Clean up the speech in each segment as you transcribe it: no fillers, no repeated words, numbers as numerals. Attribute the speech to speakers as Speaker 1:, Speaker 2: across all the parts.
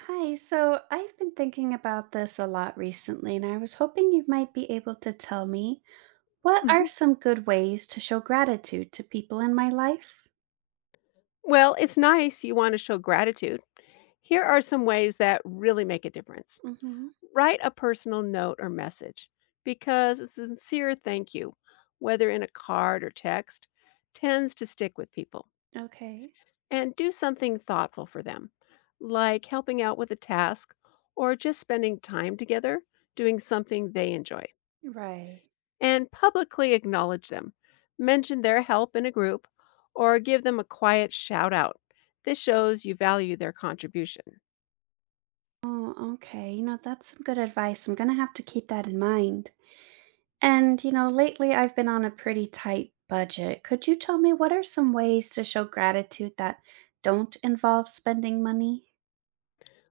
Speaker 1: Hi, so I've been thinking about this a lot recently, and I was hoping you might be able to tell me what are
Speaker 2: Mhm.
Speaker 1: some good ways to show gratitude to people in my life?
Speaker 2: Well, it's nice you want to show gratitude. Here are some ways that really make a difference.
Speaker 1: Mm-hmm.
Speaker 2: Write a personal note or message because a sincere thank you, whether in a card or text, tends to stick with people.
Speaker 1: Okay.
Speaker 2: And do something thoughtful for them, like helping out with a task or just spending time together doing something they enjoy.
Speaker 1: Right.
Speaker 2: And publicly acknowledge them. Mention their help in a group or give them a quiet shout out. This shows you value their contribution.
Speaker 1: Oh, okay. That's some good advice. I'm gonna have to keep that in mind. And, lately I've been on a pretty tight budget. Could you tell me what are some ways to show gratitude that don't involve spending money?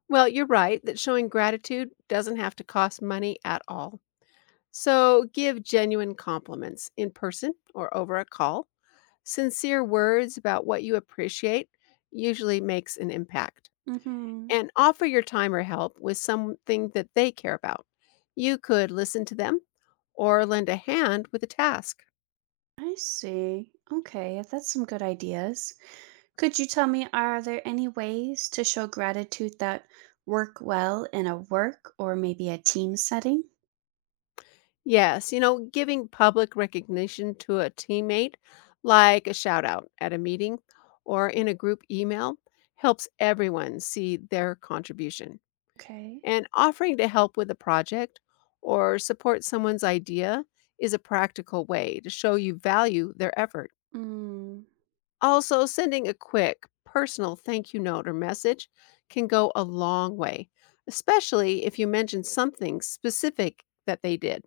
Speaker 2: Well, you're right that showing gratitude doesn't have to cost money at all. So give genuine compliments in person or over a call. Sincere words about what you appreciate usually makes an impact.
Speaker 1: Mm-hmm.
Speaker 2: And offer your time or help with something that they care about. You could listen to them or lend a hand with a task.
Speaker 1: I see. Okay, that's some good ideas. Could you tell me, are there any ways to show gratitude that work well in a work or maybe a team setting?
Speaker 2: Yes, you know, giving public recognition to a teammate, like a shout out at a meeting or in a group email, helps everyone see their contribution.
Speaker 1: Okay.
Speaker 2: And offering to help with a project or support someone's idea is a practical way to show you value their effort.
Speaker 1: Mm.
Speaker 2: Also, sending a quick personal thank you note or message can go a long way, especially if you mention something specific that they did.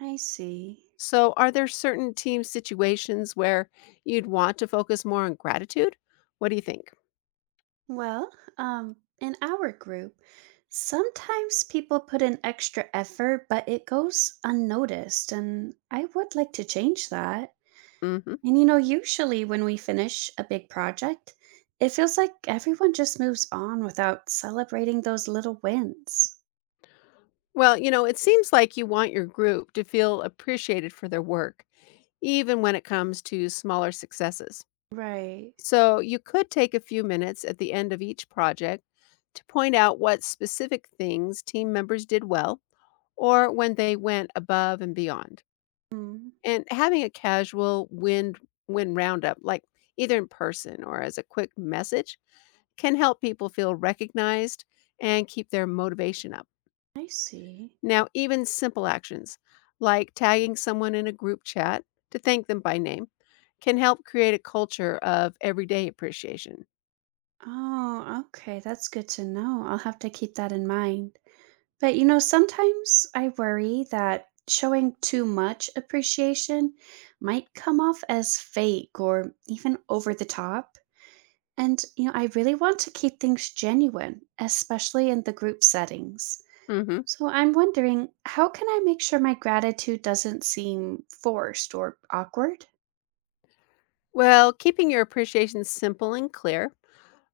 Speaker 1: I see.
Speaker 2: So, are there certain team situations where you'd want to focus more on gratitude? What do you think?
Speaker 1: Well, in our group, sometimes people put in extra effort, but it goes unnoticed, and I would like to change that.
Speaker 2: Mhm.
Speaker 1: And you know, usually when we finish a big project, it feels like everyone just moves on without celebrating those little wins.
Speaker 2: Well, you know, it seems like you want your group to feel appreciated for their work, even when it comes to smaller successes.
Speaker 1: Right.
Speaker 2: So, you could take a few minutes at the end of each project to point out what specific things team members did well or when they went above and beyond.
Speaker 1: Hmm.
Speaker 2: And having a casual win roundup, like either in person or as a quick message, can help people feel recognized and keep their motivation up.
Speaker 1: I see.
Speaker 2: Now, even simple actions like tagging someone in a group chat to thank them by name can help create a culture of everyday appreciation.
Speaker 1: Oh, okay. That's good to know. I'll have to keep that in mind. But you know, sometimes I worry that showing too much appreciation might come off as fake or even over the top. And you know, I really want to keep things genuine, especially in the group settings.
Speaker 2: Mhm.
Speaker 1: So I'm wondering, how can I make sure my gratitude doesn't seem forced or awkward?
Speaker 2: Well, keeping your appreciation simple and clear,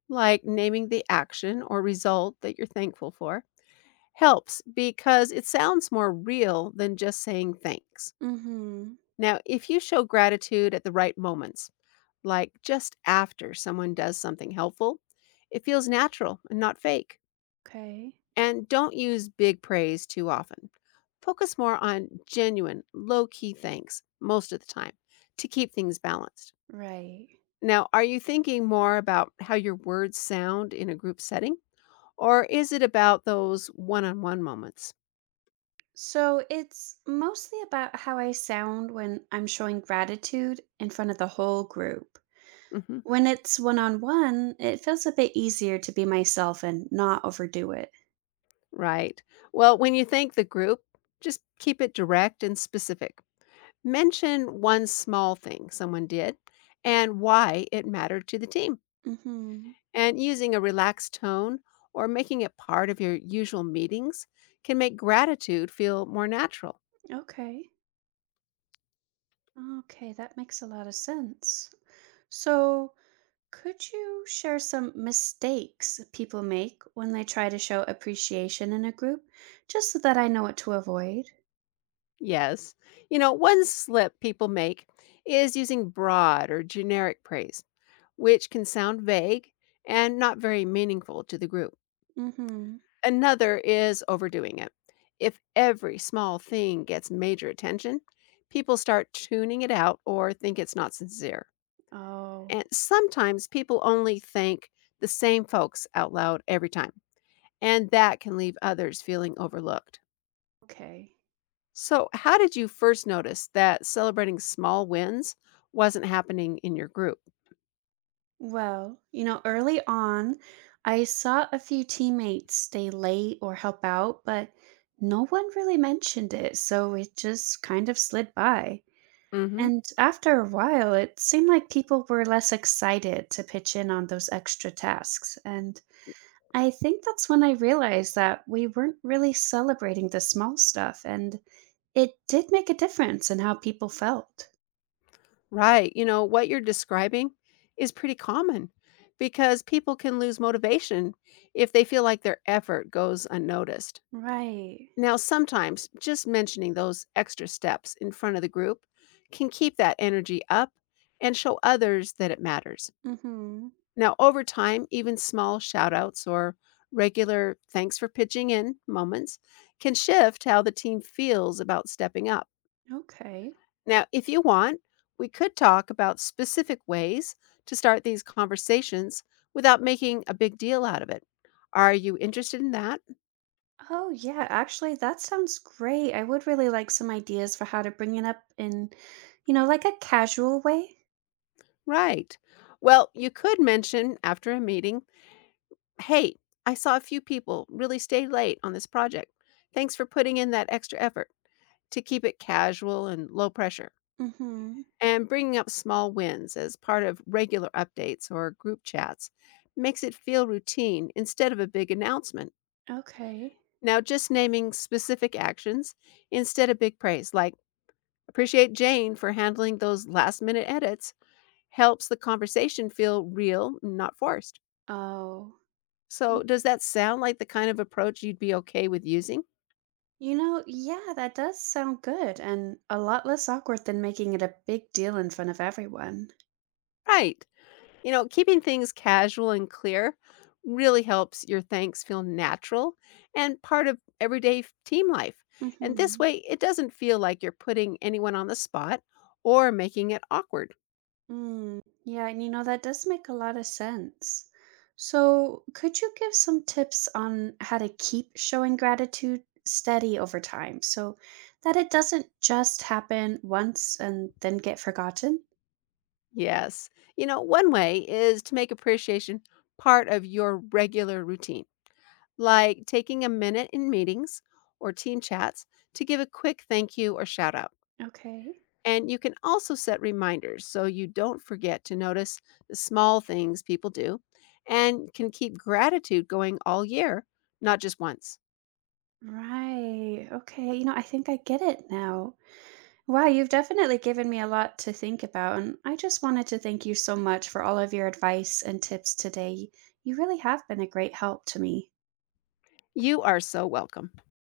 Speaker 2: like naming the action or result that you're thankful for, helps because it sounds more real than just saying thanks.
Speaker 1: Mm-hmm.
Speaker 2: Now, if you show gratitude at the right moments, like just after someone does something helpful, it feels natural and not fake.
Speaker 1: Okay.
Speaker 2: And don't use big praise too often. Focus more on genuine, low key thanks most of the time to keep things balanced.
Speaker 1: Right.
Speaker 2: Now, are you thinking more about how your words sound in a group setting, or is it about those one on one moments?
Speaker 1: So it's mostly about how I sound when I'm showing gratitude in front of the whole group.
Speaker 2: Hmm.
Speaker 1: When it's one on one, it feels a bit easier to be myself and not overdo it.
Speaker 2: Right. Well, when you thank the group, just keep it direct and specific. Mention one small thing someone did and why it mattered to the team.
Speaker 1: Mm-hmm.
Speaker 2: And using a relaxed tone or making it part of your usual meetings can make gratitude feel more natural.
Speaker 1: Okay. Okay, that makes a lot of sense. So could you share some mistakes people make when they try to show appreciation in a group, just so that I know what to avoid?
Speaker 2: Yes. You know, one slip people make is using broad or generic praise, which can sound vague and not very meaningful to the group.
Speaker 1: Mm-hmm.
Speaker 2: Another is overdoing it. If every small thing gets major attention, people start tuning it out or think it's not sincere. And
Speaker 1: Oh,
Speaker 2: sometimes people only thank the same folks out loud every time, and that can leave others feeling overlooked.
Speaker 1: okay.
Speaker 2: So, how did you first notice that celebrating small wins wasn't happening in your group?
Speaker 1: Well, you know, early on, I saw a few teammates stay late or help out, but no one really mentioned it, so it just kind of slid by.
Speaker 2: Mhm.
Speaker 1: And after a while, it seemed like people were less excited to pitch in on those extra tasks, and I think that's when I realized that we weren't really celebrating the small stuff, and it did make a difference in how people felt.
Speaker 2: Right. You know, what you're describing is pretty common because people can lose motivation if they feel like their effort goes unnoticed.
Speaker 1: Right.
Speaker 2: Now, sometimes just mentioning those extra steps in front of the group can keep that energy up and show others that it matters.
Speaker 1: Mhm.
Speaker 2: Now, over time, even small shout outs or regular thanks for pitching in moments can shift how the team feels about stepping up.
Speaker 1: Okay.
Speaker 2: Now, if you want, we could talk about specific ways to start these conversations without making a big deal out of it. Are you interested in that?
Speaker 1: Oh, yeah, actually, that sounds great. I would really like some ideas for how to bring it up in, you know, like a casual way.
Speaker 2: Right. Well, you could mention after a meeting, "Hey, I saw a few people really stay late on this project. Thanks for putting in that extra effort," to keep it casual and low pressure.
Speaker 1: Mm-hmm.
Speaker 2: And bringing up small wins as part of regular updates or group chats makes it feel routine instead of a big announcement.
Speaker 1: Okay.
Speaker 2: Now, just naming specific actions instead of big praise, like "appreciate Jane for handling those last minute edits," helps the conversation feel real, not forced.
Speaker 1: Oh,
Speaker 2: So, does that sound like the kind of approach you'd be okay with using?
Speaker 1: you know, yeah, that does sound good and a lot less awkward than making it a big deal in front of everyone.
Speaker 2: Right. You know, keeping things casual and clear really helps your thanks feel natural and part of everyday team life. And this
Speaker 1: Mm-hmm.
Speaker 2: way, it doesn't feel like you're putting anyone on the spot or making it awkward.
Speaker 1: Mm. Yeah, and you know, that does make a lot of sense. So, could you give some tips on how to keep showing gratitude steady over time so that it doesn't just happen once and then get forgotten?
Speaker 2: Yes. You know, one way is to make appreciation part of your regular routine, like taking a minute in meetings or team chats to give a quick thank you or shout out.
Speaker 1: Okay.
Speaker 2: And you can also set reminders so you don't forget to notice the small things people do and can keep gratitude going all year, not just once.
Speaker 1: Right. Okay. You know, I think I get it now. Wow, you've definitely given me a lot to think about. And I just wanted to thank you so much for all of your advice and tips today. You really have been a great help to me.
Speaker 2: You are so welcome.